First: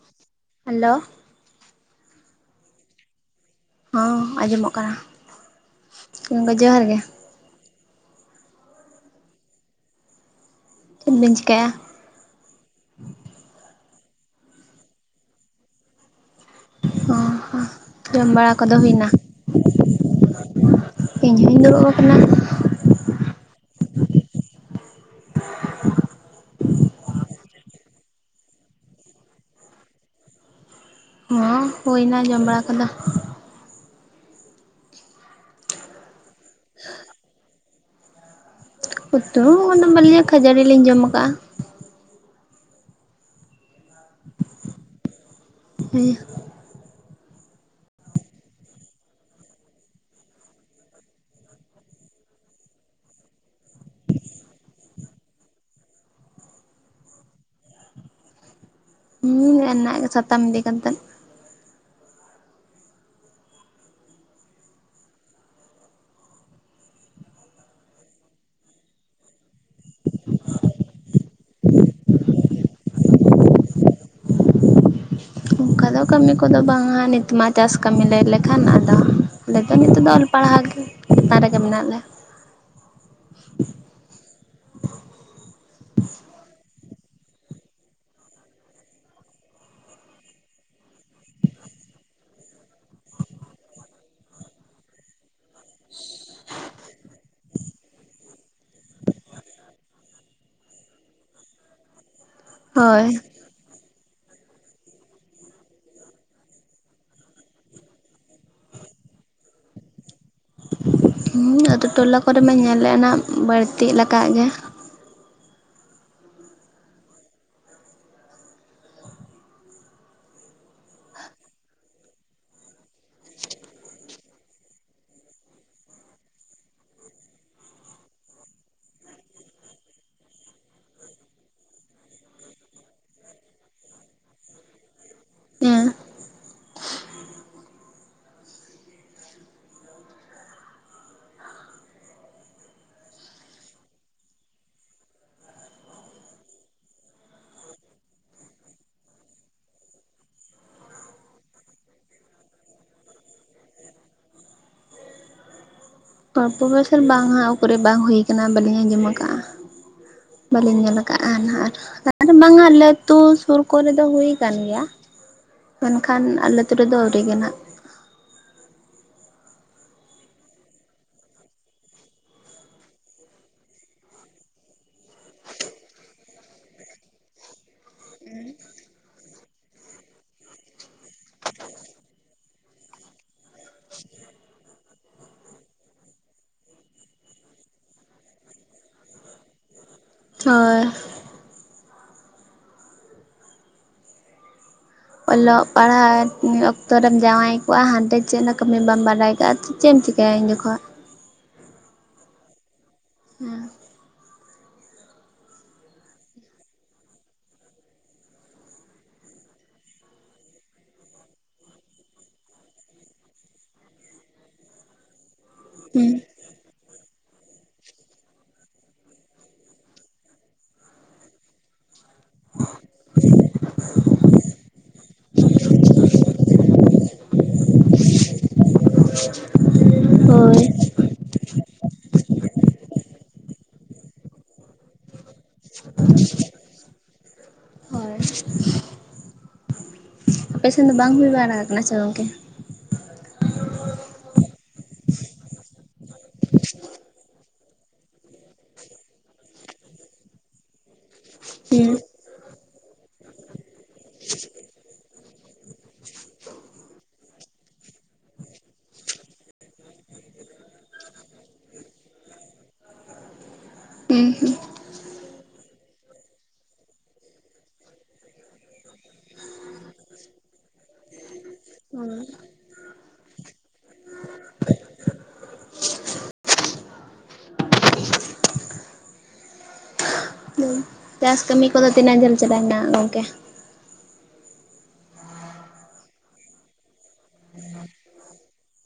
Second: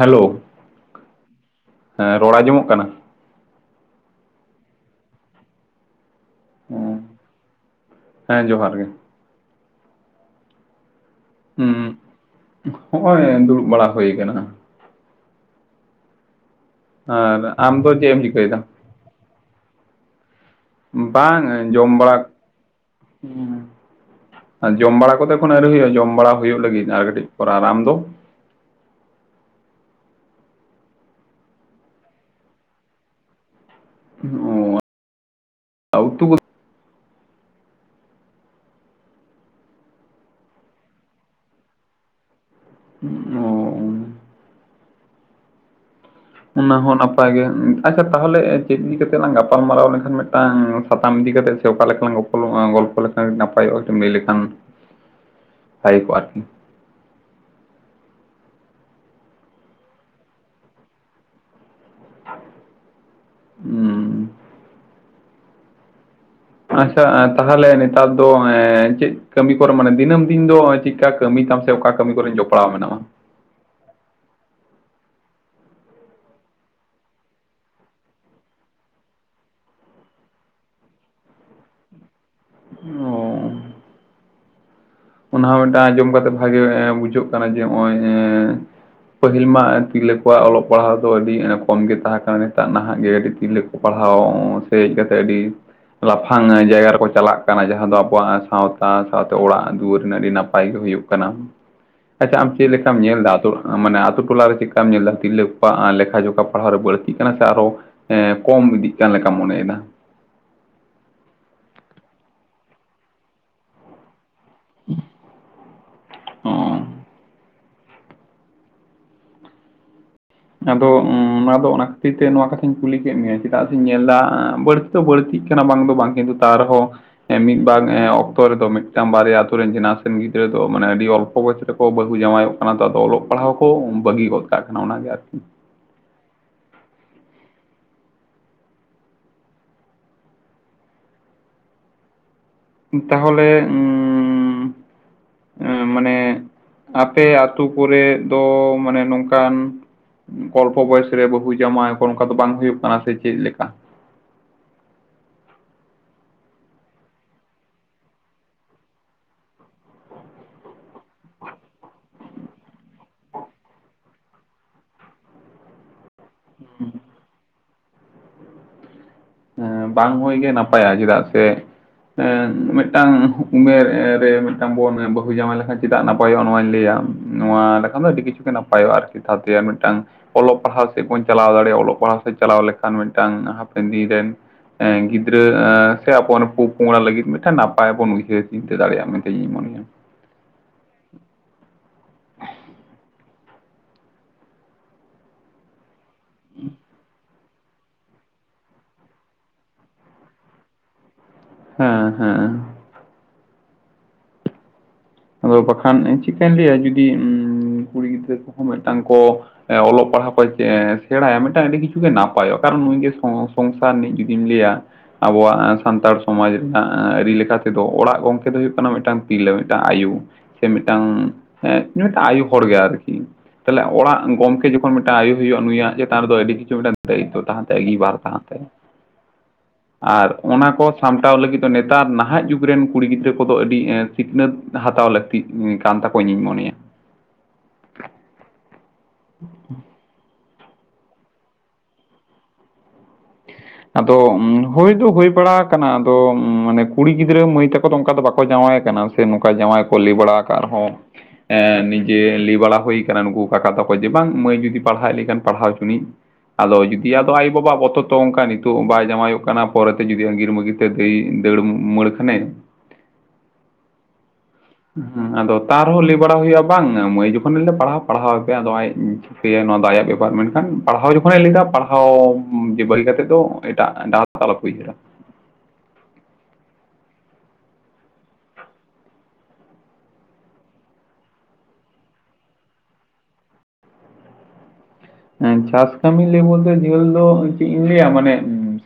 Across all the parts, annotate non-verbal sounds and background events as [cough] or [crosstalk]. Hello hello ᱦᱮᱸ ᱨᱚᱲ ᱟᱸᱡᱚᱢᱚᱜ ᱠᱟᱱᱟ ᱦᱚᱸ ᱟᱸᱡᱚᱢᱚᱜ ᱠᱟᱱᱟ ᱜᱚᱝᱠᱮ ᱡᱚᱦᱟᱨ ᱜᱮ ᱦᱮᱸ ᱡᱚᱦᱟᱨ ᱜᱮ ᱪᱮᱫ ᱵᱤᱱ ᱪᱤᱠᱟᱹᱭᱟ ᱦᱩᱸ ᱦᱚᱸᱜ-ᱚᱭ ᱫᱩᱲᱩᱵ ᱵᱟᱲᱟ ᱦᱳᱭ ᱠᱟᱱᱟ ᱦᱟᱸ ᱟᱨ ᱦᱚᱸ ᱦᱚᱸ ᱟᱢ ᱫᱚ ᱪᱮᱫ ᱮᱢ ᱡᱚᱢ ᱪᱤᱠᱟᱹᱭ ᱵᱟᱲᱟ ᱫᱟ ᱠᱚᱫᱚ ᱦᱩᱭᱱᱟ ᱤᱧ ᱵᱟᱝ-ᱮ ᱦᱚᱧ ᱫᱩᱲᱩᱵ ᱡᱚᱢ ᱵᱟᱲᱟ ᱟᱠᱟᱱᱟ ᱩ ᱡᱚᱢ ᱵᱟᱲᱟ ᱠᱚᱫᱚ ᱠᱷᱚᱱ ᱟᱹᱣᱨᱤ ᱦᱩᱭᱩᱜ-ᱟ ᱡᱚᱢ ᱵᱟᱲᱟ ᱦᱩᱭᱩᱜ ᱞᱟᱹᱜᱤᱫ ᱟᱨ ᱠᱟᱹᱴᱤᱡ ᱟᱨ ᱟᱨᱟᱢ ᱫᱚ ᱦᱚᱸ ᱦᱩᱭ ᱮᱱᱟ ᱡᱚᱢ ᱵᱟᱲᱟ ᱠᱚᱫᱚ [unintelligible] ᱟᱨ ᱩᱛᱩ ᱠᱚ ᱩᱛᱩ ᱚᱱᱟ ᱵᱟᱞᱤᱧᱟᱜ ᱠᱷᱟᱹᱡᱟᱹᱨᱤ ᱞᱤᱧ ᱡᱚᱢ ᱠᱟᱟᱜ-ᱟ [unintelligible] [unintelligible] ᱚᱱᱟ ᱦᱚᱸ ᱱᱟᱯᱟᱭ ᱜᱮ ᱟᱪᱪᱷᱟ ᱛᱟᱦᱚᱞᱮ ᱪᱮᱫ ᱤᱫᱤ ᱠᱟᱛᱮ ᱞᱟᱝ ᱜᱟᱯᱟᱞᱢᱟᱨᱟᱣ ᱞᱮᱝᱠᱷᱟᱱ ᱢᱮᱫᱴᱟᱝ ᱥᱟᱛᱟᱢ ᱤᱫᱤ ᱠᱟᱛᱮ ᱚᱠᱟ ᱞᱮᱠᱟᱞᱟᱝ ᱜᱚᱯᱚᱞᱚᱜ-ᱟ ᱜᱚᱞᱯᱚ ᱞᱮᱠᱷᱟᱱ ᱱᱟᱯᱟᱭᱚᱜ-ᱟ ᱞᱟᱹᱭ ᱞᱮᱠᱷᱟᱱ ᱵᱷᱟᱜᱮ ᱠᱚᱜ-ᱟ ᱟᱨᱠᱤ ᱦᱩᱸ ᱱᱮ-ᱮ ᱨᱮᱱᱟᱜ ᱜᱮ ᱥᱟᱛᱟᱢ ᱤᱫᱤ ᱠᱟᱛᱮᱫ ᱩᱸ ᱟᱪᱪᱷᱟ ᱮ ᱛᱟᱦᱚᱞᱮ ᱱᱮᱛᱟᱨ ᱫᱚ ᱮ ᱪᱮᱫ ᱠᱟᱹᱢᱤ ᱠᱚᱨᱮ ᱢᱟᱱᱮ ᱫᱤᱱᱟᱹᱢ ᱫᱤᱱ ᱫᱚ ᱪᱤ ᱮ ᱠᱟᱹᱢᱤ ᱛᱟᱢ ᱚᱠᱟ ᱠᱟᱹᱢᱤ ᱠᱚᱨᱮᱱ ᱡᱚᱯᱲᱟᱣ ᱢᱮᱱᱟᱜ ᱢᱟ ᱚᱱᱠᱟ ᱫᱚ ᱠᱟᱹᱢᱤ ᱠᱚᱫᱚ ᱵᱟᱝᱟ ᱱᱤᱛ ᱢᱟ ᱪᱟᱥ ᱠᱟᱹᱢᱤ ᱞᱟᱹᱭ ᱞᱮᱠᱷᱟᱱ ᱟᱫᱚ ᱟᱞᱮ ᱫᱚ ᱱᱤᱛᱚᱜ ᱫᱚ ᱚᱞ ᱯᱟᱲᱦᱟᱣ ᱜᱮ ᱪᱮᱛᱟᱱ ᱨᱮᱜᱮ ᱢᱮᱱᱟᱜ ᱞᱮᱭᱟ ᱚ ᱚᱱᱟ ᱦᱚᱸ ᱢᱮᱫᱴᱟᱱ ᱟᱸᱡᱚᱢ ᱠᱟᱛᱮᱜ ᱵᱷᱟᱜᱮ ᱮ ᱵᱩᱡᱷᱟᱹᱜ ᱠᱟᱱᱟ ᱡᱮ ᱱᱚᱜᱼᱚᱭ ᱮ ᱯᱟᱹᱦᱤᱞ ᱢᱟ ᱛᱤᱨᱞᱟᱹ ᱠᱚᱣᱟᱜ ᱚᱞᱚᱜ ᱯᱟᱲᱦᱟᱣ ᱫᱚ ᱟᱹᱰᱤ ᱮᱲᱮ ᱠᱚᱢ ᱜᱮ ᱛᱟᱦᱮᱸ ᱠᱟᱱᱟ ᱱᱤᱛᱟᱜ ᱱᱟᱦᱟᱜ ᱜᱮ ᱟᱹᱰᱤ ᱛᱤᱨᱞᱟᱹ ᱠᱚ ᱯᱟᱲᱦᱟᱣ ᱥᱮ ᱦᱮᱡ ᱠᱟᱛᱮ ᱟᱹᱰᱤ ᱞᱟᱯᱷᱟᱝ ᱡᱟᱭᱜᱟ ᱨᱮᱠᱚ ᱪᱟᱞᱟᱜ ᱠᱟᱱᱟ, ᱡᱟᱦᱟᱸ ᱫᱚ ᱟᱵᱚᱣᱟᱜ ᱥᱟᱶᱛᱟ ᱥᱟᱶᱛᱮ ᱚᱲᱟᱜ ᱫᱩᱣᱟᱹᱨ ᱨᱮᱱᱟᱜ ᱟᱹᱰᱤ ᱱᱟᱯᱟᱭ ᱜᱮ ᱦᱩᱭᱩᱜ ᱠᱟᱱᱟ ᱾ ᱟᱪᱪᱷᱟ ᱟᱢ ᱪᱮᱫ ᱞᱮᱠᱟᱢ ᱦᱳᱭ ᱧᱮᱞᱫᱟ ᱟᱛ ᱢᱟᱱᱮ ᱟᱛᱳ ᱴᱚᱞᱟᱮ ᱪᱮᱫᱠᱟᱢ ᱧᱮᱞᱫᱟ, ᱛᱤᱨᱞᱟᱹ ᱠᱚᱣᱟᱜ ᱞᱮᱠᱷᱟ ᱡᱚᱠᱷᱟ ᱯᱟᱲᱦᱟᱣ ᱨᱮ ᱵᱟᱹᱲᱛᱤᱜ ᱠᱟᱱᱟ ᱥᱮ ᱟᱨᱚ ᱥᱮ ᱠᱚᱢ ᱤᱫᱤᱜ ᱠᱟᱱ ᱞᱮᱠᱟᱢ ᱢᱚᱱᱮᱭᱮᱫᱟᱰ᱾ ᱦᱩᱸ ᱟᱛᱳ ᱴᱚᱞᱟ ᱠᱚᱨᱮ ᱢᱟ ᱧᱮᱞᱮᱜᱼᱟ ᱱᱟᱜ ᱵᱟᱹᱲᱛᱤᱜ ᱜᱮ᱾ ᱚᱸ ᱟᱫᱚ ᱚᱱᱟ ᱫᱚ ᱚᱱᱟ ᱠᱷᱟᱹᱛᱤᱨ ᱛᱮ ᱱᱚᱣᱟ ᱠᱟᱛᱷᱟᱧ ᱠᱩᱞᱤ ᱠᱮᱫ ᱢᱮᱭᱟ ᱪᱮᱫᱟᱜ ᱥᱮᱧ ᱧᱮᱞᱫᱟ ᱵᱟᱹᱲ ᱵᱟᱹᱲᱛᱤᱜ ᱠᱟᱱᱟ ᱵᱟᱝ ᱫᱚ ᱵᱟᱝ ᱠᱤᱱᱛᱩ ᱛᱟᱣ ᱨᱮᱦᱚᱸ ᱮᱸ ᱢᱤᱫ ᱵᱟᱨ ᱮᱸ ᱚᱠᱛᱚ ᱨᱮᱫᱚ ᱢᱤᱫᱴᱟᱝ ᱵᱟᱨᱭᱟ ᱟᱛᱳ ᱨᱮᱱ ᱡᱮᱱᱟᱥ ᱨᱮᱱ ᱜᱤᱫᱽᱨᱟᱹ ᱫᱚ ᱢᱟᱱᱮ ᱟᱹᱰᱤ ᱚᱞᱯᱚ ᱵᱚᱭᱚᱥ ᱨᱮ ᱠᱚ ᱵᱟᱹᱦᱩ ᱡᱟᱶᱟᱭᱚᱜ ᱠᱟᱱᱟ ᱛᱚ ᱚᱞᱚᱜ ᱯᱟᱲᱦᱟᱜ ᱠᱚ ᱵᱟᱹᱜᱤ ᱜᱚᱫ ᱠᱟᱜ ᱠᱟᱱᱟ ᱚᱱᱟᱜᱮ ᱟᱨᱠᱤ᱾ ᱦᱮᱸ ᱛᱟᱦᱚᱞᱮ ᱩᱸᱻ ᱮ ᱢᱟᱱᱮ ᱟᱯᱮ ᱟᱛᱳ ᱠᱚᱨᱮ ᱫᱚ ᱢᱟᱱᱮ ᱱᱚᱝᱠᱟᱱ ᱠᱚᱞᱯᱚ ᱵᱚᱭᱮᱥ ᱨᱮ ᱵᱟᱹᱦᱩ ᱡᱟᱢᱶᱟᱭᱠᱚ ᱚᱱᱠᱟ ᱫᱚ ᱵᱟᱝ ᱦᱩᱭᱩᱜ ᱠᱟᱱᱟ ᱥᱮ ᱪᱮᱫ ᱞᱮᱠᱟ? ᱚᱞᱯᱚ ᱰᱚᱭᱚᱥ ᱨᱮ ᱵᱟᱝᱼᱟ ᱚᱠᱚᱨᱮ ᱵᱟᱝ ᱦᱩᱭᱩ ᱟᱠᱟᱱᱟ ᱵᱟᱹᱞᱤᱧ ᱟᱸᱡᱚᱢ ᱠᱟᱜᱼᱟ᱾ ᱵᱟᱹᱞᱤᱧ ᱧᱮᱞ ᱟᱨ ᱱᱟᱸᱼᱟ ᱵᱟᱝᱟ ᱟᱞᱮᱟᱹᱛᱩ ᱥᱩᱨ ᱠᱚᱨᱮ ᱫᱚ ᱦᱩᱭ ᱠᱟᱱ ᱜᱮᱭᱟ᱾ ᱢᱮᱱᱠᱷᱟᱱ ᱟᱞᱮᱛᱳ ᱨᱮᱫᱚ ᱟᱹᱣᱨᱤ ᱜᱮ ᱱᱟᱦᱟᱸᱜ᱾ ᱦᱮᱸ ᱵᱟᱝ ᱦᱳᱭ ᱜᱮ ᱱᱟᱯᱟᱭᱟ ᱪᱮᱫᱟᱜ ᱥᱮ ᱮ ᱢᱤᱫᱴᱟᱝ ᱩᱢᱮᱨ ᱨᱮ ᱢᱤᱫᱴᱟᱝ ᱵᱚᱱ ᱵᱟᱹᱦᱩ ᱡᱟᱶᱟᱭ ᱞᱮᱠᱷᱟᱱ ᱪᱮᱫᱟᱜ ᱱᱟᱯᱟᱭᱚᱜᱼᱟ ᱱᱚᱣᱟᱧ ᱞᱟᱹᱭᱟ᱾ ᱱᱚᱣᱟ ᱞᱮᱠᱷᱟᱱ ᱫᱚ ᱟᱹᱰᱤ ᱠᱤᱪᱷᱩ ᱜᱮ ᱱᱟᱯᱟᱭᱚᱜᱼᱟ ᱟᱨᱠᱤ ᱛᱟ ᱛᱮ ᱟᱨ ᱢᱤᱫᱴᱟᱝ ᱚᱞᱚᱜ ᱯᱟᱲᱦᱟᱣ ᱥᱮᱜ ᱵᱚᱱ ᱪᱟᱞᱟᱣ ᱫᱟᱲᱮᱭᱟᱜᱼᱟ ᱚᱞᱚᱜ ᱯᱟᱲᱦᱟᱣ ᱥᱮᱫ ᱪᱟᱞᱟᱣ ᱞᱮᱠᱷᱟᱱ ᱢᱤᱫᱴᱟᱝ ᱦᱟᱯᱮᱱ ᱫᱤᱱ ᱨᱮᱱ ᱮ ᱜᱤᱫᱽᱨᱟᱹ ᱥᱮ ᱟᱵᱚ ᱯᱚ ᱯᱚᱝᱲᱟ ᱞᱟᱹᱜᱤᱫ ᱢᱤᱫᱴᱟᱝ ᱱᱟᱯᱟᱭ ᱵᱚᱱ ᱩᱭᱦᱟᱹᱨ ᱪᱤᱱᱛᱟᱹ ᱫᱟᱲᱮᱭᱟᱜᱼᱟ ᱢᱮᱱᱛᱮ ᱤᱧ ᱢᱚᱱᱮᱭᱟ᱾ ᱦᱚᱭ ᱠ ᱚᱞᱚᱜ ᱯᱟᱲᱦᱟᱣ ᱚᱠᱛᱚᱨᱮᱢ ᱡᱟᱶᱟᱭ [unintelligible] ᱦᱟᱱᱛᱮ ᱪᱮᱫ ᱦᱚᱸ ᱠᱟᱹᱢᱤ ᱵᱟᱢ ᱵᱟᱨᱟᱭ ᱠᱟᱜᱼᱟ ᱪᱮ ᱮᱢ ᱪᱤᱠᱟᱹᱭᱟ ᱩᱱ ᱡᱚᱠᱷᱚᱜ ᱦᱮᱸ ᱦᱮᱸ ᱦᱩᱸ ᱟᱫᱚ ᱵᱟᱠᱷᱟᱱ ᱪᱮᱫᱠᱟᱹᱧ ᱞᱟᱹᱭᱟ ᱡᱩᱫᱤ, ᱠᱩᱲᱤ ᱜᱤᱫᱽᱨᱟᱹ ᱠᱚᱦᱚᱸ ᱢᱤᱫᱴᱟᱝ ᱠᱚ ᱚᱞᱚᱜ ᱯᱟᱲᱦᱟᱣ ᱠᱚ ᱥᱮᱬᱟᱭᱟ ᱢᱤᱫᱴᱟᱱ ᱟᱹᱰᱤ ᱠᱤᱪᱷᱩ ᱜᱮ ᱱᱟᱯᱟᱭᱚᱜ, ᱠᱟᱨᱚᱱ ᱱᱩᱭᱜᱮ ᱥᱚᱝᱥᱟᱨ ᱨᱤᱱᱤᱡ ᱡᱩᱫᱤᱢ ᱞᱟᱹᱭᱟ ᱟᱵᱚᱣᱟᱜ ᱦᱮᱸ ᱥᱟᱱᱛᱟᱲ ᱥᱚᱢᱟᱡᱽ ᱨᱮᱱᱟᱜ ᱟᱹᱨᱤ ᱞᱮᱠᱟ ᱛᱮᱫᱚ, ᱚᱲᱟᱜ ᱜᱚᱝᱠᱮ ᱫᱚ ᱦᱩᱭᱩᱜ ᱠᱟᱱᱟ ᱢᱤᱫᱴᱟᱝ ᱛᱤᱨᱞᱟᱹ᱾ ᱴᱟᱜ ᱟᱭᱩ ᱥᱮ ᱢᱤᱫᱴᱟᱝ, ᱢᱤᱫᱴᱟᱝ ᱟᱭᱳ ᱦᱚᱲ ᱜᱮ ᱟᱨᱠᱤ᱾ ᱛᱟᱦᱚᱞᱮ ᱚᱲᱟᱜ ᱜᱚᱢᱠᱮ ᱡᱚᱠᱷᱚᱱ ᱢᱤᱫᱴᱟᱝ ᱟᱭᱳ ᱦᱩᱭᱩᱜᱼᱟ ᱱᱩᱭᱟᱜ ᱪᱮᱛᱟᱱ ᱨᱮᱫᱚ ᱟᱹᱰᱤ ᱠᱤᱪᱷᱩ ᱢᱤᱫᱴᱟᱝ ᱫᱟᱭᱤᱛᱛᱚ ᱛᱟᱦᱮᱸᱱ ᱛᱟᱭ ᱟᱜᱤᱵᱟᱨ ᱛᱟᱦᱮᱸᱱ ᱛᱟᱭᱟ᱾ [inaudible] ᱟᱨ ᱦᱳᱭ ᱚᱱᱟ ᱠᱚ ᱥᱟᱢᱴᱟᱣ ᱞᱟᱹᱜᱤᱫ ᱫᱚ ᱱᱮᱛᱟᱨ ᱱᱟᱦᱟᱜ ᱡᱩᱜᱽ ᱨᱮᱱ ᱠᱩᱲᱤ ᱜᱤᱫᱽᱨᱟᱹ ᱠᱚᱫᱚ ᱟᱹᱰᱤ ᱥᱤᱠᱷᱱᱟᱹᱛ ᱦᱟᱛᱟᱣ ᱞᱟᱹᱠᱛᱤᱜ ᱠᱟᱱ ᱛᱟᱠᱚᱣᱟ ᱤᱧᱤᱧ ᱢᱚᱱᱮᱭᱟ᱾ ᱦᱚᱭ ᱟᱯᱮ ᱥᱮᱱ ᱫᱚ ᱵᱟᱝ ᱦᱩᱭ ᱵᱟᱲᱟ ᱠᱟᱱᱟ ᱥᱮ ᱜᱚᱝᱠᱮ ᱟᱫᱚ ᱦᱳᱭ ᱫᱚ ᱦᱳᱭ ᱵᱟᱲᱟ ᱠᱟᱱᱟ ᱟᱫᱚ ᱢᱟᱱᱮ ᱠᱩᱲᱤ ᱜᱤᱫᱽᱨᱟᱹ ᱢᱟᱹᱭ ᱛᱟᱠᱚ ᱫᱚ ᱚᱱᱠᱟ ᱫᱚ ᱵᱟᱠᱚ ᱡᱟᱶᱟᱭ ᱠᱟᱱᱟ ᱥᱮ ᱱᱚᱝᱠᱟ ᱡᱟᱶᱟᱭ ᱠᱚ ᱞᱟᱹᱭ ᱵᱟᱲᱟ ᱠᱟᱜ ᱨᱮᱦᱚᱸ ᱦᱮᱸ ᱱᱤᱡᱮ ᱞᱮ ᱵᱟᱲᱟ ᱦᱳᱭ ᱠᱟᱱᱟ ᱱᱩᱠᱩ [inaudible] ᱛᱟᱠᱚ ᱡᱮ ᱵᱟᱝ ᱢᱟᱹᱭ ᱡᱩᱫᱤ ᱯᱟᱲᱦᱟᱣᱮᱫ ᱞᱮᱠᱷᱟᱱ ᱯᱟᱲᱦᱟᱣ ᱪᱩᱱᱤᱡ ᱟᱫᱚ ᱡᱩᱫᱤ ᱟᱫᱚ ᱟᱡ ᱟᱭᱳ ᱵᱟᱵᱟ ᱟᱜ ᱵᱚᱛᱚ ᱚᱝᱠᱟ ᱜᱮ᱾ ᱛᱚᱜ ᱵᱟᱭ ᱡᱟᱶᱟᱭᱚᱜ ᱠᱟᱱᱟ ᱯᱚᱨᱮᱛᱮ ᱡᱩᱫᱤ ᱟᱜᱤᱨ ᱢᱟᱹᱜᱤᱨ ᱛᱮ ᱫᱟᱹᱭ ᱫᱟᱹᱲ ᱢᱟᱹᱲ ᱠᱷᱟᱱᱮ [unintelligible] ᱟᱫᱚ ᱛᱟ ᱨᱮᱦᱚᱸ ᱞᱟᱹᱭ ᱵᱟᱲᱟ ᱦᱳᱭᱳᱜᱼᱟ ᱵᱟᱝ ᱢᱟᱹᱭ ᱡᱚᱠᱷᱚᱱᱮ ᱞᱮᱫᱟ ᱯᱟᱲᱦᱟᱣ ᱯᱟᱲᱦᱟᱣ ᱮᱯᱮ ᱟᱫᱚ ᱟᱡ ᱱᱚᱣᱟ ᱫᱚ ᱟᱭᱟᱜ ᱵᱮᱯᱟᱨ ᱢᱮᱱᱠᱷᱟᱱ ᱯᱟᱲᱦᱟᱣ ᱡᱚᱠᱷᱚᱱᱮ ᱞᱮᱫᱟ ᱯᱟᱲᱦᱟᱣ ᱡᱮ ᱵᱟᱹᱜᱤ ᱠᱟᱛᱮᱫ ᱫᱚ ᱮᱴᱟᱜ [unintelligible] ᱟᱞᱚᱯᱮ ᱩᱭᱦᱟᱹᱨᱟ᱾ ᱪᱟᱥ ᱠᱟᱹᱢᱤ ᱠᱚᱫᱚ ᱛᱤᱱᱟᱹᱜ ᱡᱷᱟᱹᱞ ᱪᱟᱞᱟᱣᱮᱱᱟ ᱜᱚᱝᱠᱮ? ᱦᱮᱸ ᱪᱟᱥ ᱠᱟᱹᱢᱤ ᱞᱟᱹᱭ ᱵᱚᱞᱛᱮ ᱡᱷᱟᱹᱞ ᱫᱚ ᱪᱮᱫ ᱤᱧ ᱞᱟᱹᱭᱟ ᱢᱟᱱᱮ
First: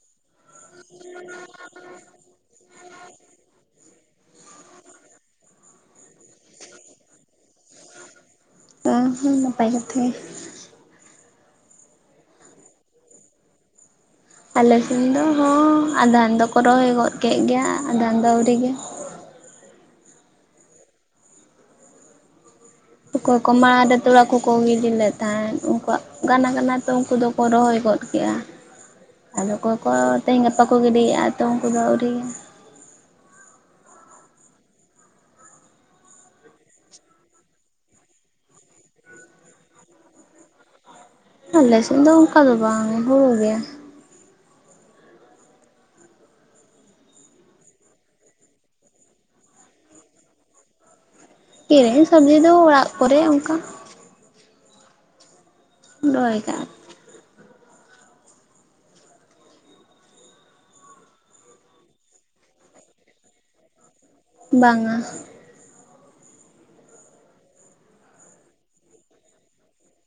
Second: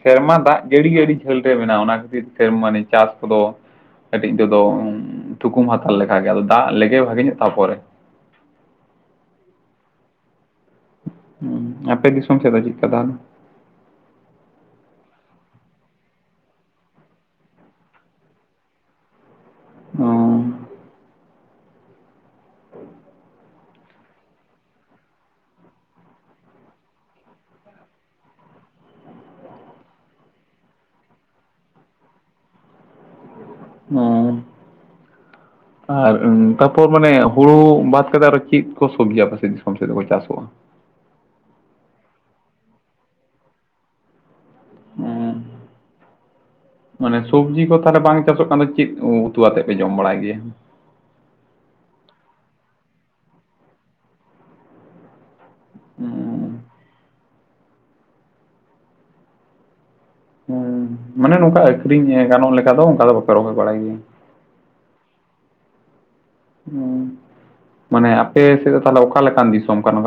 ᱥᱮᱨᱢᱟ ᱫᱟᱜ ᱡᱟᱹᱲᱤ ᱜᱮ ᱟᱹᱰᱤ ᱡᱷᱟᱹᱞ ᱨᱮ ᱢᱮᱱᱟᱜᱼᱟ ᱚᱱᱟ ᱠᱷᱟᱹᱛᱤᱨ ᱛᱮ ᱢᱟᱱᱮ ᱪᱟᱥ ᱠᱚᱫᱚ ᱠᱟᱹᱴᱤᱡ ᱛᱮᱫᱚ ᱛᱷᱩᱠᱩᱢ ᱦᱟᱛᱟᱲ ᱞᱮᱠᱟ ᱜᱮ ᱟᱫᱚ ᱫᱟᱜ ᱞᱮᱜᱮ ᱵᱷᱟᱜᱮ ᱧᱚᱜ ᱛᱟᱯᱚᱨᱮ ᱚ ᱦᱚᱸ ᱱᱟᱯᱟᱭ ᱠᱟᱛᱷᱟ ᱜᱮ ᱟᱯᱮ ᱫᱤᱥᱚᱢ ᱥᱮᱫ ᱫᱚ ᱪᱮᱫᱠᱟ ᱛᱟᱦᱞᱮ ᱟᱞᱮ ᱥᱮᱱ ᱫᱚ ᱦᱚᱸ ᱟᱫᱷᱟᱱ ᱫᱚᱠᱚ ᱨᱚᱦᱚᱭ ᱜᱚᱫ ᱠᱮᱫ ᱜᱮᱭᱟ ᱟᱫᱷᱟᱱ ᱫᱚ ᱟᱹᱣᱨᱤ ᱜᱮ ᱚ [unintelligible] [inaudible] ᱚᱠᱚᱭ ᱠᱚᱢᱟ [inaudible] ᱛᱚᱞᱟ ᱠᱚᱠᱚ ᱜᱤᱰᱤ ᱞᱮᱫ ᱛᱟᱦᱮᱸᱫ ᱩᱱᱠᱩᱣᱟᱜ ᱜᱟᱱ ᱠᱟᱱᱟ ᱛᱚ ᱩᱱᱠᱩ ᱫᱚ ᱠᱚ ᱨᱚᱦᱚᱭ ᱜᱚᱫ ᱠᱮᱜᱼᱟ ᱟᱫᱚ ᱚᱠᱚᱭ ᱠᱚ ᱛᱮᱦᱮᱧ ᱜᱟᱯᱟ ᱠᱚ ᱜᱤᱰᱤᱭᱮᱜᱼᱟ ᱛᱚ ᱩᱱᱠᱩ ᱫᱚ ᱟᱣᱨᱤ ᱚ ᱟᱨ ᱛᱟᱯᱚᱨ ᱢᱟᱱᱮ ᱦᱳᱲᱳ ᱵᱟᱫ ᱠᱟᱛᱮ ᱟᱨᱚ ᱪᱮᱫ ᱠᱚ ᱥᱚᱵᱡᱤ ᱟᱯᱮ ᱥᱮᱫ ᱫᱤᱥᱚᱢ ᱥᱮᱫ ᱫᱚ ᱠᱚ ᱪᱟᱥᱚᱜᱼᱟ ᱟᱞᱮᱥᱮᱫ ᱫᱚ ᱚᱱᱠᱟ ᱫᱚ ᱵᱟᱝ ᱦᱳᱲᱳ ᱜᱮᱭᱟ ᱚ ᱢᱟᱱᱮ ᱥᱚᱵᱽᱡᱤ ᱠᱚ ᱛᱟᱦᱚᱞᱮ ᱵᱟᱝ ᱪᱟᱥᱚᱜ ᱠᱟᱱᱫᱚ ᱪᱮᱫ ᱩᱛᱩ ᱟᱛᱮᱫ ᱯᱮ ᱡᱚᱢ ᱵᱟᱲᱟᱭ ᱜᱮᱭᱟ ᱠᱤᱨᱤᱧ ᱥᱚᱵᱽᱡᱤ ᱫᱚ ᱚᱲᱟᱜ ᱠᱚᱨᱮ ᱚᱱᱠᱟ ᱨᱚᱦᱚᱭ ᱠᱟᱜ ᱦᱮᱸ ᱢᱟᱱᱮ ᱱᱚᱝᱠᱟ ᱟᱹᱠᱷᱨᱤᱧ ᱜᱟᱱᱚᱜ ᱞᱮᱠᱟ ᱫᱚ ᱚᱱᱠᱟ ᱫᱚ ᱵᱟᱯᱮ ᱨᱚᱦᱚᱭ ᱵᱟᱲᱟᱭ ᱜᱮᱭᱟ ᱵᱟᱝᱼᱟ ᱚ ᱢᱟᱱᱮ ᱟᱯᱮ ᱥᱮᱫ ᱫᱚ ᱛᱟᱦᱚᱞᱮ ᱚᱠᱟ ᱞᱮᱠᱟᱱ ᱫᱤᱥᱚᱢ ᱠᱟᱱᱟ,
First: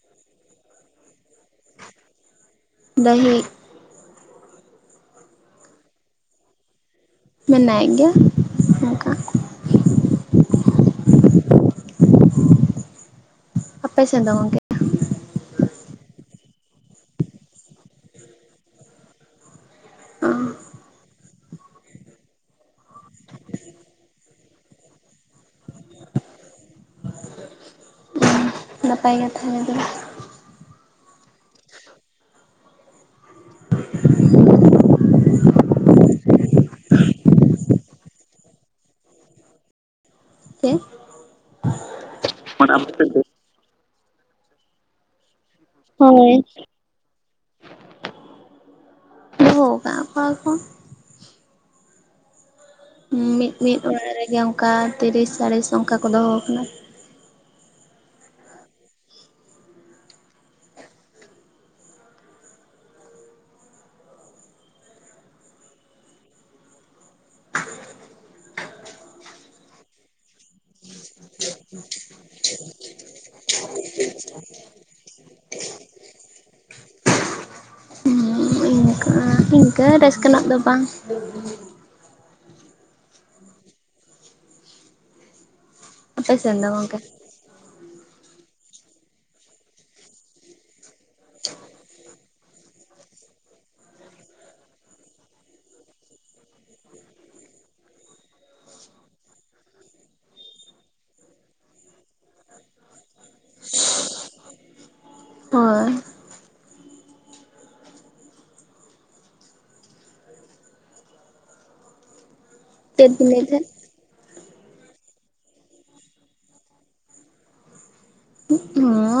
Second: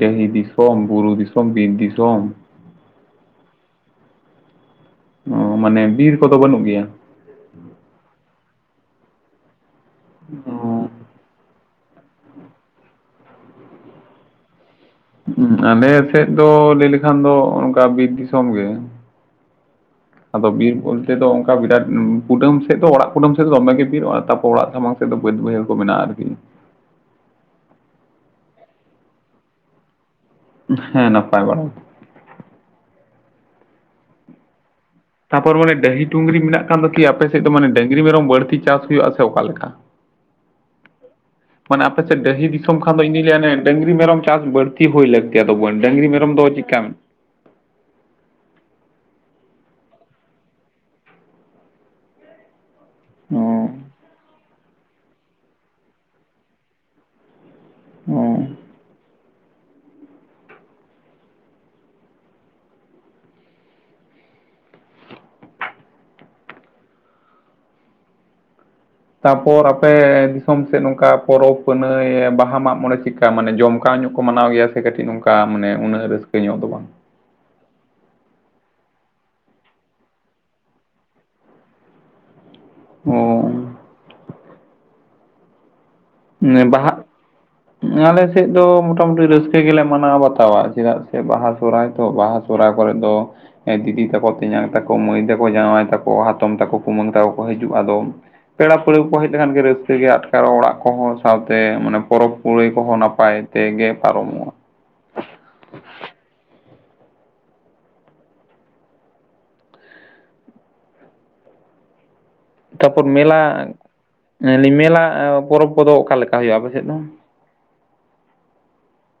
ᱰᱟᱹᱦᱤ ᱫᱤᱥᱚᱢ ᱵᱩᱨᱩ ᱫᱤ ᱥᱚᱵ ᱵᱤᱨ ᱫᱤᱥᱚᱢ ᱰᱟᱹᱦᱤ ᱚ ᱢᱟᱱᱮ ᱵᱤᱨ ᱠᱚᱫᱚ ᱵᱟᱹᱱᱩᱜ ᱜᱮᱭᱟ ᱢᱮᱱᱟᱣᱮᱜ ᱜᱮᱭᱟ ᱱᱚᱝᱠᱟ ᱚ ᱟᱯᱮ ᱥᱮᱱ ᱫᱚ ᱜᱚᱝᱠᱮ ᱦᱩᱸ, ᱟᱞᱮ ᱥᱮᱫ ᱫᱚ ᱞᱟᱹᱭ ᱞᱮᱠᱷᱟᱱ ᱫᱚ ᱚᱝᱠᱟ ᱵᱤᱨ ᱫᱤᱥᱚᱢ ᱜᱮ ᱟᱫᱚ ᱵᱤᱨ ᱵᱚᱞᱛᱮᱹ ᱫᱚ ᱚᱱᱠᱟ ᱵᱤᱨᱟᱴ ᱠᱩᱴᱟᱹᱢ ᱥᱮᱫ ᱫᱚ ᱚᱲᱟᱜ ᱠᱩᱰᱟᱹᱢ ᱥᱮᱫ ᱫᱚᱢᱮᱜᱮ ᱵᱤᱨᱚᱜᱼᱟ, ᱛᱟᱯᱚᱨ ᱚᱲᱟᱜ ᱥᱟᱢᱟᱝ ᱥᱮᱫ ᱫᱚ ᱵᱟᱹᱫᱽ ᱵᱟᱹᱭᱦᱟᱹᱲ ᱠᱚ ᱢᱮᱱᱟᱜᱼᱟ ᱟᱹᱨᱠᱤ᱾ ᱱᱟᱯᱟᱭ ᱜᱮ ᱛᱟᱦᱮᱞᱮ ᱫᱚ ᱦᱮᱸ ᱱᱟᱯᱟᱭ ᱵᱟᱲᱟ ᱛᱟᱯᱚᱨ ᱚᱱᱮ ᱰᱟᱹᱦᱤ ᱰᱩᱝᱨᱤ ᱢᱮᱱᱟᱜ ᱠᱟᱱ ᱫᱚ ᱠᱤ ᱟᱯᱮ ᱥᱮᱫ ᱫᱚ ᱢᱟᱱᱮ ᱰᱟᱹᱝᱨᱤ ᱢᱮᱨᱚᱢ ᱵᱟᱹᱲᱛᱤ ᱪᱟᱥ ᱦᱩᱭᱩᱜᱼᱟ ᱥᱮ ᱚᱠᱟ ᱞᱮᱠᱟ? [unintelligible] ᱪᱮᱫ ᱢᱟᱱᱮ ᱟᱯᱮ ᱥᱮᱫ ᱰᱟᱦᱤ ᱢᱟᱱᱮ ᱫᱤᱥᱚᱢ ᱟᱯᱮ ᱠᱷᱟᱱ ᱫᱚ ᱥᱮᱫ ᱤᱧᱫᱩᱧ ᱞᱟᱹᱭᱟ ᱚᱱᱮ ᱰᱟᱝᱨᱤ ᱢᱮᱨᱚᱢ ᱪᱟᱥ ᱵᱟᱲᱛᱤ ᱦᱳᱭ ᱫᱚ ᱵᱚᱱ ᱰᱟᱝᱨᱤ ᱦᱳᱭ ᱢᱮᱨᱚᱢ ᱫᱚ ᱪᱮᱫ ᱠᱟᱹᱢᱤ ᱫᱚᱦᱚ ᱠᱟᱫ ᱠᱚᱣᱟ ᱠᱚ ᱚ ᱢᱤᱫ ᱢᱤᱫ ᱚᱲᱟᱜ ᱨᱮᱜᱮ ᱚᱝᱠᱟ ᱛᱤᱨᱤᱥ ᱯᱟᱨᱤᱥ ᱚᱝᱠᱟ ᱠᱚ ᱫᱚᱦᱚ ᱠᱟᱱᱟ ᱚ ᱛᱟᱯᱚᱨ ᱟᱯᱮ ᱫᱤᱥᱚᱢ ᱥᱮᱫ ᱱᱚᱝᱠᱟ ᱯᱚᱨᱚᱵᱽ ᱯᱩᱱᱟᱹᱭ ᱵᱟᱦᱟ ᱢᱟᱜ ᱢᱚᱬᱮ ᱪᱮᱫ ᱵᱟ ᱢᱟᱱᱮ ᱡᱚᱢᱠᱟᱣ ᱧᱚᱜ ᱠᱚ ᱢᱟᱱᱟᱣ ᱜᱮᱭᱟ ᱥᱮ ᱠᱟᱹᱴᱤᱡ ᱱᱚᱝᱠᱟ ᱢᱟᱱᱮ ᱩᱱᱟᱹᱜ ᱨᱟᱹᱥᱠᱟᱹ ᱧᱚᱜ ᱫᱚ ᱵᱟᱝ ᱩᱸ ᱚᱝᱠᱟ ᱚᱝᱠᱟ ᱨᱟᱹᱥᱠᱟᱹᱱᱟᱜ ᱫᱚ ᱵᱟᱝ ᱚ ᱟᱯᱮ ᱥᱮᱱ ᱫᱚ ᱵᱟᱦᱟ ᱜᱚᱝᱠᱮ ᱟᱞᱮ ᱥᱮᱫ ᱫᱚ ᱢᱚᱴᱟᱢᱩᱴᱤ ᱨᱟᱹᱥᱠᱟᱹ ᱜᱮᱞᱮ ᱢᱟᱱᱟᱣ ᱵᱟᱛᱟᱣᱟ ᱪᱮᱫᱟᱜ ᱥᱮ ᱵᱟᱦᱟ ᱥᱚᱦᱨᱟᱭ ᱛᱚ ᱵᱟᱦᱟ ᱥᱚᱦᱨᱟᱭ ᱠᱚᱨᱮ ᱫᱚ ᱦᱮᱸ, ᱫᱤᱫᱤ ᱛᱟᱠᱚ, ᱛᱮᱧᱟᱝ ᱛᱟᱠᱚ, ᱢᱟᱹᱭ ᱛᱟᱠᱚ, ᱡᱟᱶᱟᱭ ᱛᱟᱠᱚ, ᱦᱟᱛᱚᱢ ᱛᱟᱠᱚ, ᱠᱩᱢᱟᱹᱝ ᱛᱟᱠᱚ ᱠᱚ ᱦᱤᱡᱩᱜ-ᱟ ᱟᱫᱚ ᱯᱮᱲᱟ ᱯᱟᱹᱦᱬᱟᱹ ᱠᱚ ᱦᱮᱡ ᱞᱮᱠᱷᱟᱱ ᱜᱮ ᱨᱟᱹᱥᱠᱟᱹᱜ ᱜᱮ ᱟᱴᱠᱟᱨᱚᱜ ᱚᱲᱟᱜ ᱠᱚᱦᱚᱸ ᱥᱟᱶᱛᱮ ᱢᱟᱱᱮ ᱯᱚᱨᱚᱵᱽ ᱠᱩᱲᱟᱹᱭ ᱠᱚᱦᱚᱸ ᱱᱟᱯᱟᱭ ᱛᱮ ᱜᱮ ᱯᱟᱨᱚᱢᱚᱜ-ᱟ ᱦᱳᱭ ᱛᱟᱯᱚᱨ ᱪᱮᱫ ᱵᱤᱱ ᱢᱮᱞᱟ, ᱞᱟᱹᱭᱮᱫ ᱛᱟᱦᱮᱸᱫ? [unintelligible] ᱢᱮᱞᱟ ᱯᱚᱨᱚᱵᱽ ᱠᱚᱫᱚ ᱚᱠᱟ ᱞᱮᱠᱟ ᱦᱩᱭᱩᱜᱼᱟ ᱟᱯᱮ ᱥᱮᱫ ᱫᱚ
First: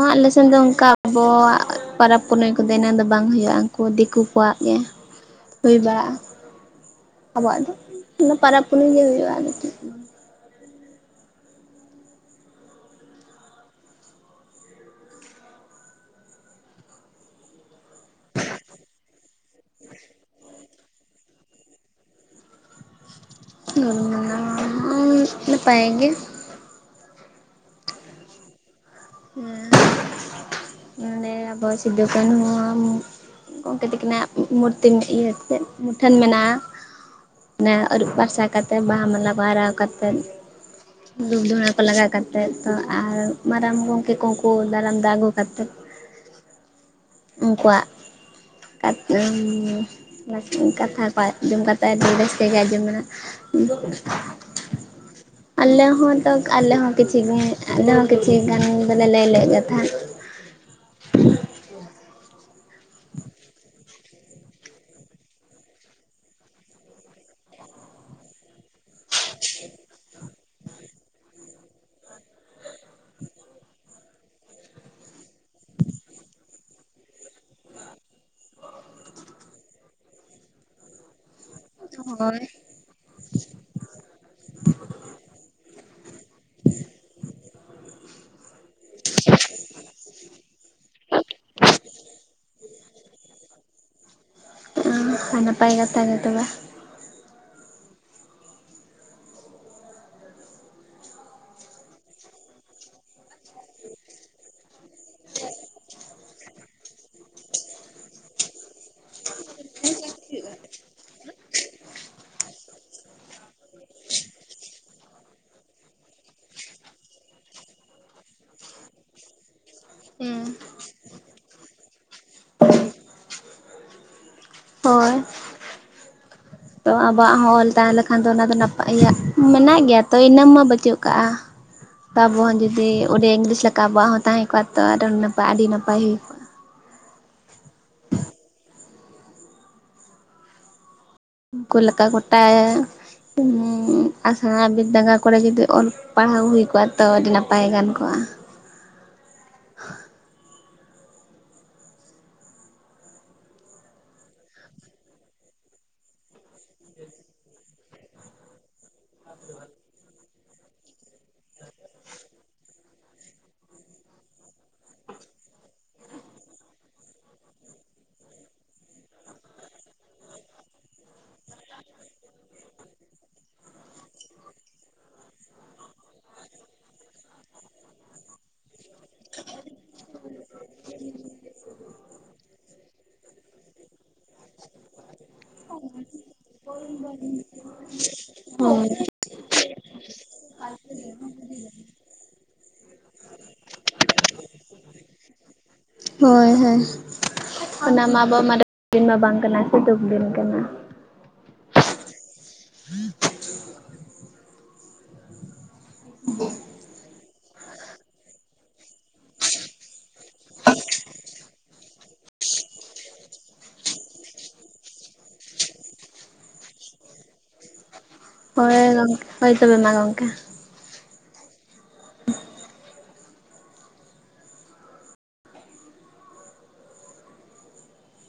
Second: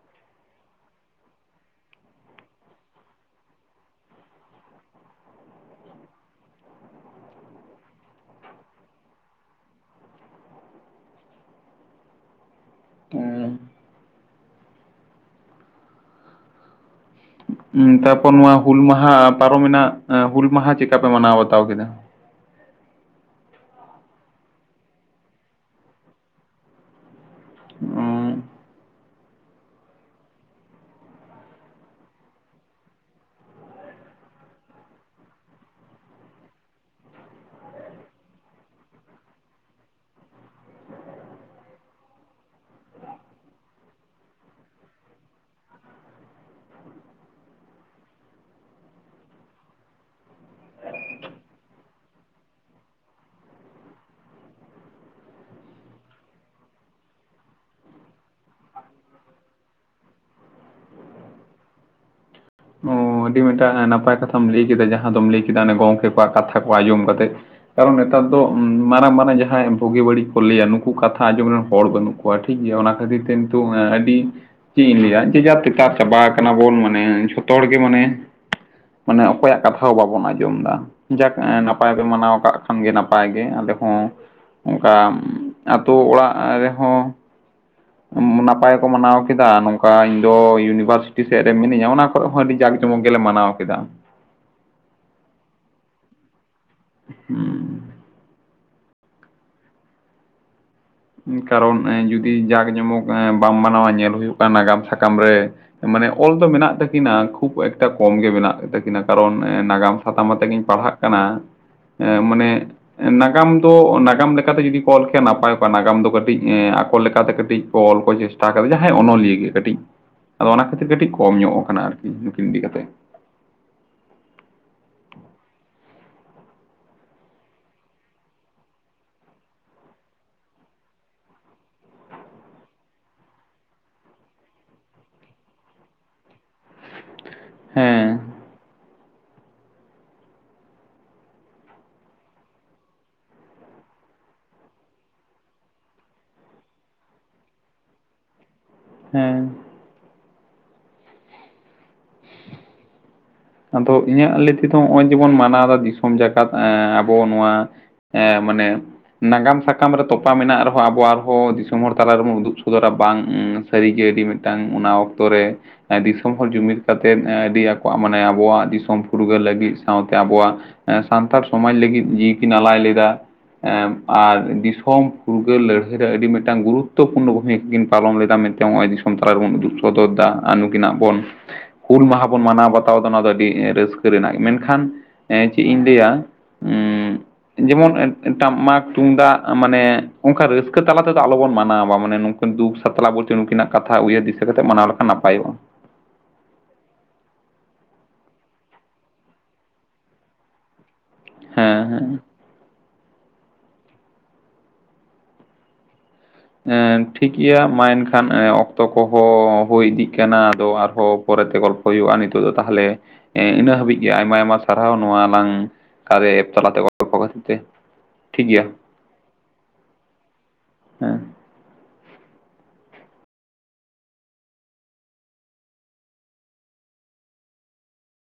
ᱚ ᱟᱞᱮᱥᱮᱱ ᱫᱚ ᱚᱝᱠᱟ ᱟᱵᱚᱣᱟᱜ ᱯᱚᱨᱚᱵᱽ ᱯᱩᱱᱟᱹᱭ ᱠᱚᱫᱚ ᱤᱱᱟᱹᱜ ᱫᱚ ᱵᱟᱝ ᱦᱩᱭᱩᱜᱼᱟ ᱠᱚ ᱫᱤᱠᱩ ᱠᱚᱣᱟᱜ ᱜᱮ ᱦᱩᱭ ᱵᱟᱲᱟᱜᱼᱟ ᱟᱵᱚᱣᱟᱜ ᱫᱚ ᱤᱱᱟᱹ ᱯᱚᱨᱚᱵᱽ ᱯᱩᱱᱟᱹᱭ ᱜᱮ ᱦᱩᱭᱩᱜᱼᱟ ᱟᱫᱚ ᱪᱮᱫ ᱜᱮ ᱵᱟᱝ ᱚ ᱛᱟᱯᱚᱨ ᱱᱚᱣᱟ ᱦᱩᱞ ᱢᱟᱦᱟ ᱯᱟᱨᱚᱢᱮᱱᱟ ᱦᱩᱞ ᱢᱟᱦᱟ ᱪᱮᱫᱠᱟ ᱯᱮ ᱢᱟᱱᱟᱣ ᱵᱟᱛᱟᱣ ᱠᱮᱫᱟ ᱚ ᱱᱟᱯᱟᱭᱜᱮ ᱚ ᱱᱚᱰᱮᱸ ᱟᱵᱚ ᱥᱤᱫᱩ ᱠᱟᱹᱱᱦᱩ ᱟᱜ ᱢᱩ ᱜᱚᱝᱠᱮ ᱛᱟᱹᱠᱤᱱᱟᱜ ᱢᱩᱨᱛᱤ ᱤᱭᱟᱹ ᱠᱚ ᱢᱩᱴᱷᱟᱹᱱ ᱢᱮᱱᱟᱜᱼᱟ ᱦᱮᱸ ᱟᱹᱨᱩᱵ ᱯᱷᱟᱨᱪᱟ ᱠᱟᱛᱮᱫ ᱵᱟᱦᱟ ᱢᱟᱞᱟ ᱟᱨᱟᱣ ᱠᱟᱛᱮᱫ ᱫᱷᱩᱯ ᱫᱷᱩᱬᱟᱹ ᱠᱚ ᱞᱟᱜᱟ ᱠᱟᱛᱮᱫ ᱛᱚ ᱟᱨ ᱢᱟᱨᱟᱝ ᱜᱚᱜ [unintelligible] ᱠᱚ ᱫᱟᱨᱟᱢᱫᱟ ᱟᱹᱜᱩ ᱠᱟᱛᱮᱫ ᱩᱱᱠᱩᱣᱟᱜ [unintelligible] ᱠᱟᱛᱷᱟᱴᱟᱜ ᱟᱸᱡᱚᱢ ᱠᱟᱛᱮᱫ ᱟᱹᱰᱤ ᱨᱟᱹᱥᱠᱟᱹ ᱜᱮ ᱟᱸᱡᱚᱢᱮᱱᱟ [unintelligible] ᱟᱞᱮ ᱦᱚᱸ ᱛᱚ ᱟᱞᱮ ᱦᱚᱸ ᱠᱤᱪᱷᱤ ᱜᱟᱱ ᱟᱞᱮ ᱦᱚᱸ ᱠᱤᱪᱷᱤ ᱜᱟᱱ ᱫᱚᱞᱮ ᱞᱟᱹᱭ ᱞᱮᱫ ᱜᱮ ᱛᱟᱦᱮᱸᱫ ᱚ ᱟᱹᱰᱤ ᱢᱤᱫᱴᱟᱝ ᱱᱟᱯᱟᱭ ᱠᱟᱛᱷᱟᱢ ᱞᱟᱹᱭ ᱠᱮᱫᱟ ᱡᱟᱦᱟᱸ ᱫᱚᱢ ᱞᱟᱹᱭ ᱠᱮᱫᱟ ᱚᱱᱮ ᱜᱚᱝᱠᱮ ᱠᱚᱣᱟᱜ ᱠᱟᱛᱷᱟ ᱠᱚ ᱟᱸᱡᱚᱢ ᱠᱟᱛᱮᱫ ᱠᱟᱨᱚᱱ ᱱᱮᱛᱟᱨ ᱫᱚ ᱢᱟᱨᱟᱝ ᱢᱟᱨᱟᱝ ᱡᱟᱦᱟᱸᱭ ᱵᱩᱜᱤ ᱵᱟᱹᱲᱤᱡ ᱠᱚ ᱞᱟᱹᱭᱟ ᱱᱩᱠᱩ ᱠᱟᱛᱷᱟ ᱟᱸᱡᱚᱢ ᱨᱮᱱ ᱦᱚᱲ ᱵᱟᱹᱱᱩᱜ ᱠᱚᱣᱟ᱾ ᱚ, ᱴᱷᱤᱠ ᱜᱮᱭᱟ ᱚᱱᱟ ᱠᱷᱟᱹᱛᱤᱨ ᱛᱮ ᱱᱤᱛᱚᱜ ᱟᱹᱰᱤ ᱪᱮᱫ ᱤᱧ ᱞᱟᱹᱭᱟ ᱡᱮᱡᱟᱨ ᱛᱮᱛᱟᱨ ᱪᱟᱵᱟ ᱟᱠᱟᱱᱟ ᱵᱚᱱ ᱢᱟᱱᱮ ᱡᱷᱚ ᱛᱚᱲ ᱜᱮ ᱢᱟᱱᱮ ᱢᱟᱱᱮ ᱚᱠᱚᱭᱟᱜ ᱠᱟᱛᱷᱟ ᱦᱚᱸ ᱵᱟᱵᱚᱱ ᱟᱸᱡᱚᱢ ᱫᱟ ᱡᱟᱠ ᱯᱟᱭ ᱜᱮ ᱢᱟᱱᱟᱣ ᱦᱳᱭ ᱠᱟᱜ᱾ ᱠᱷᱚᱱ ᱜᱮ ᱱᱟᱯᱟᱭ ᱜᱮ ᱟᱞᱮ ᱦᱚᱸ ᱚᱱᱠᱟ ᱟᱛᱳ ᱚᱲᱟᱜ ᱨᱮᱦᱚᱸ᱾ ᱱᱟᱯᱟᱭ ᱠᱚ ᱢᱟᱱᱟᱣ ᱠᱮᱫᱟ ᱱᱚᱝᱠᱟ ᱤᱧ ᱫᱚ ᱤᱭᱩᱱᱤᱵᱷᱟᱨ--᱾ [unintelligible] ᱥᱮᱫ ᱨᱮ ᱢᱤᱱᱤᱧᱟ ᱚᱱᱟ ᱠᱚᱨᱮ ᱦᱚᱸ ᱟᱹᱰᱤ ᱡᱟᱠ ᱡᱚᱢᱚᱠ ᱜᱮᱞᱮ ᱢᱟᱱᱟᱣ ᱠᱮᱫᱟ᱾ ᱟᱨ ᱱᱟᱯᱟᱭ ᱠᱟᱛᱷᱟ ᱜᱮ ᱛᱚᱵᱮ᱾ ᱦᱩᱸ ᱠᱟᱨᱚᱱ ᱡᱩᱫᱤ ᱡᱟᱠ ᱡᱚᱢᱚᱠ ᱵᱟᱢ ᱢᱟᱱᱟᱣᱟ ᱧᱮᱞ ᱦᱩᱭᱩᱜ ᱠᱟᱱ ᱱᱟᱜᱟᱢ ᱥᱟᱠᱟᱢ ᱨᱮ᱾ ᱢᱟᱱᱮ ᱚᱞ ᱫᱚ ᱢᱮᱱᱟᱜ ᱛᱟᱹᱠᱤᱱᱟ ᱠᱷᱩᱵ ᱮᱠᱴᱟ ᱠᱚᱢ ᱜᱮ ᱢᱮᱱᱟᱜ ᱛᱟᱹᱠᱤᱱᱟ ᱠᱟᱨᱚᱱ ᱱᱟᱜᱟᱢ ᱥᱟᱛᱟᱢ ᱟᱛᱮ ᱜᱤᱧ ᱯᱟᱲᱦᱟᱜ ᱠᱟᱱᱟ, ᱮᱸ ᱢᱟᱱᱮ ᱱᱟᱜᱟᱢ ᱫᱚ ᱱᱟᱜᱟᱢ ᱞᱮᱠᱟᱛᱮ ᱡᱩᱫᱤ ᱠᱚ ᱚᱞ ᱠᱮᱭᱟ ᱱᱟᱯᱟᱭ ᱱᱟᱜᱟᱢ ᱫᱚ ᱠᱟᱹᱴᱤᱡ ᱟᱠᱚ ᱞᱮᱠᱟᱛᱮ ᱠᱟᱹᱴᱤᱡ ᱚᱞ ᱠᱚ ᱪᱮᱥᱴᱟ ᱠᱟᱫᱟ ᱡᱟᱦᱟᱭ ᱚᱱᱚᱞᱤᱭᱟᱹ ᱜᱮ ᱠᱟᱹᱴᱤᱡ᱾ ᱦᱮᱸ ᱟᱫᱚ ᱚᱱᱟ ᱠᱷᱟᱹᱛᱤᱨ ᱠᱟᱹᱴᱤᱡ ᱠᱚᱢ ᱧᱚᱜ ᱠᱟᱱᱟ ᱟᱨᱠᱤ ᱱᱩᱠᱤᱱ ᱤᱫᱤ ᱠᱟᱛᱮ᱾ ᱦᱳᱭ᱾ ᱛᱚ ᱟᱵᱚᱣᱟᱜ ᱦᱚᱸ ᱚᱞ ᱛᱟᱦᱮᱸ ᱞᱮᱠᱷᱟᱱ ᱫᱚ ᱚᱱᱟ ᱫᱚ ᱱᱟᱯᱟ, ᱤᱭᱟᱹ ᱢᱮᱱᱟᱜ ᱜᱮᱭᱟ ᱛᱚ ᱤᱱᱟᱹ ᱢᱟ ᱵᱟᱹᱪᱩᱜ ᱠᱟᱜᱼᱟ ᱾ ᱛᱚ ᱟᱵᱚ ᱦᱚᱸ ᱡᱩᱫᱤ ᱚᱸᱰᱮ ᱤᱝᱞᱤᱥ ᱞᱮᱠᱟ ᱟᱵᱚᱣᱟᱜ ᱦᱚᱸ ᱛᱟᱦᱮᱸ ᱠᱚᱜᱼᱟ ᱛᱚ ᱟᱨᱚ ᱱᱟᱯᱟᱭ ᱟᱹᱰᱤ ᱱᱟᱯᱟᱭ ᱦᱩᱭ᱾ ᱠᱚᱜᱼᱟ ᱦᱮᱸ᱾ ᱩᱱᱠᱩ ᱞᱮᱠᱟ ᱜᱚᱴᱟᱭ ᱟᱥᱲᱟ ᱵᱤᱫᱟᱸᱜᱟᱲ ᱠᱚᱨᱮ ᱡᱩᱫᱤ ᱚᱞ ᱯᱟᱲᱦᱟᱣ ᱦᱩᱭ ᱠᱚᱜᱼᱟ ᱛᱚ ᱟᱹᱰᱤ ᱱᱟᱯᱟᱭ ᱜᱟᱱ ᱠᱚᱜᱼᱟ᱾ ᱦᱮᱸ᱾ [inaudible] ᱟᱫᱚ ᱤᱧᱟᱜ ᱞᱟᱹᱭ ᱛᱮᱫᱚ ᱱᱚᱜᱼᱚᱭ ᱡᱮᱵᱚᱱ ᱢᱟᱱᱟᱣ ᱫᱟ ᱫᱤᱥᱚᱢ ᱡᱟᱠᱟᱛ ᱟᱵᱚ ᱱᱚᱣᱟ᱾ ᱦᱮᱸ ᱢᱟᱱᱮ᱾ ᱱᱟᱜᱟᱢ ᱥᱟᱠᱟᱢ ᱨᱮ ᱛᱚᱯᱟ ᱢᱮᱱᱟᱜ ᱨᱮᱦᱚᱸ ᱟᱵᱚ ᱟᱨᱦᱚᱸ ᱫᱤᱥᱚᱢ ᱦᱚᱲ ᱛᱟᱞᱟᱨ ᱨᱮᱵᱚᱱ ᱩᱫᱩᱜ ᱥᱚᱫᱚᱨᱟ ᱵᱟᱝ ᱩᱸ ᱥᱟᱹᱨᱤᱜᱮ ᱟᱹᱰᱤ ᱢᱤᱫᱴᱟᱝ ᱚᱱᱟ ᱚᱠᱛᱚ ᱨᱮ ᱫᱤᱥᱚᱢ ᱦᱚᱲ ᱡᱩᱢᱤᱫ ᱠᱟᱛᱮ ᱟᱹᱰᱤ ᱟᱠᱚᱣᱟᱜ ᱢᱟᱱᱮ᱾ ᱟᱵᱚᱣᱟᱜ ᱫᱤᱥᱚᱢ ᱯᱷᱩᱨᱜᱟᱹᱞ ᱞᱟᱹᱜᱤᱫ ᱥᱟᱶᱛᱮ ᱟᱵᱚᱣᱟᱜ᱾ ᱥᱟᱱᱛᱟᱲ ᱥᱚᱢᱟᱡ ᱞᱟᱹᱜᱤᱫ ᱡᱤᱣᱤ ᱠᱤᱱ ᱟᱞᱟᱭ ᱞᱮᱫᱟ᱾ ᱮᱸᱜ ᱟᱨ ᱫᱤᱥᱚᱢ ᱯᱷᱩᱨᱜᱟᱹᱞ ᱞᱟᱹᱲᱦᱟᱹᱭ ᱨᱮ ᱟᱹᱰᱤ ᱢᱤᱫᱴᱟᱝ ᱜᱩᱨᱩᱛᱯᱩᱨᱱᱚ ᱵᱷᱩᱢᱤᱠᱟ ᱠᱤᱱ ᱯᱟᱞᱚᱱ ᱞᱮᱫᱟ᱾ ᱱᱚᱜᱼᱚᱭ ᱫᱤᱥᱚᱢ ᱛᱟᱞᱟ ᱨᱮᱵᱚᱱ ᱩᱫᱩᱜ ᱥᱚᱫᱚᱨ ᱫᱟ ᱱᱩᱠᱤᱱᱟᱜ ᱵᱚᱱ ᱦᱩᱞ ᱢᱟᱦᱟ ᱵᱚᱱ ᱢᱟᱱᱟᱣ ᱵᱟᱛᱟᱣ᱾ ᱚᱱᱟ ᱫᱚ ᱟᱹᱰᱤ ᱨᱟᱹᱥᱠᱟᱹ ᱨᱮᱱᱟᱜ ᱢᱮᱱᱠᱷᱟᱱ ᱪᱮᱫ ᱤᱧ ᱞᱟᱹᱭᱟ᱾ ᱩᱸ ᱡᱮᱢᱚᱱ ᱦᱳᱭ ᱴᱟᱢᱟᱠ, ᱛᱩᱢᱫᱟᱜ᱾ ᱢᱟᱱᱮ ᱚᱱᱠᱟ ᱨᱟᱹᱥᱠᱟᱹ ᱛᱟᱞᱟ ᱛᱮᱫᱚ ᱟᱞᱚᱵᱚᱱ ᱢᱟᱱᱟᱣ ᱢᱟᱱᱮ ᱱᱩᱝᱠᱤᱱ ᱫᱩᱠ ᱥᱟᱛᱞᱟ ᱵᱚᱞᱛᱮ ᱱᱩᱠᱤᱱᱟᱜ ᱠᱟᱛᱷᱟ ᱩᱭᱦᱟᱹᱨ ᱫᱤᱥᱟᱹ ᱠᱟᱛᱮ ᱢᱟᱱᱟᱣ ᱞᱮᱠᱷᱟᱱ ᱱᱟᱯᱟᱭᱚᱜᱼᱟ᱾ ᱦᱳᱭ ᱦᱳᱭ᱾ ᱚᱱᱟ ᱢᱟ ᱟᱵᱚ [unintelligible] ᱢᱟᱱᱮ ᱫᱤᱱ ᱢᱟ ᱵᱟᱝ ᱠᱟᱱᱟ ᱥᱮ ᱫᱩᱠ ᱫᱤᱱ ᱠᱟᱱᱟ᱾ ᱦᱮᱸ ᱦᱮᱸ᱾ [inaudible] ᱦᱮᱸ ᱴᱷᱤᱠ᱾ ᱤᱭᱟ ᱢᱟ ᱮᱱᱠᱷᱟᱱ ᱚᱠᱛᱚ ᱠᱚᱦᱚᱸ ᱦᱩᱭ ᱤᱫᱤᱜ ᱠᱟᱱᱟ ᱟᱫᱚ ᱟᱨᱦᱚᱸ ᱯᱚᱨᱮᱛᱮ ᱜᱚᱞᱯᱚ ᱦᱩᱭᱩᱜᱼᱟ ᱱᱤᱛᱚᱜ ᱫᱚ ᱛᱟᱦᱚᱞᱮ ᱤᱱᱟᱹ ᱦᱟᱹᱵᱤᱡ ᱜᱮ ᱟᱭᱢᱟ ᱟᱭᱢᱟ ᱥᱟᱨᱦᱟᱣ ᱱᱚᱣᱟ ᱞᱟᱝ ᱠᱟᱨᱭᱟ ᱮᱯ ᱛᱟᱞᱟᱛᱮ ᱜᱚᱞᱚᱯᱚ ᱠᱷᱟᱹᱛᱤᱨ ᱛᱮ ᱴᱷᱤᱠ ᱜᱮᱭᱟ᱾ ᱦᱳ ᱜᱚᱝᱠᱮ ᱦᱳᱭ ᱛᱚᱵᱮ ᱢᱟ ᱜᱚᱝᱠᱮ᱾ ᱦᱮᱸ᱾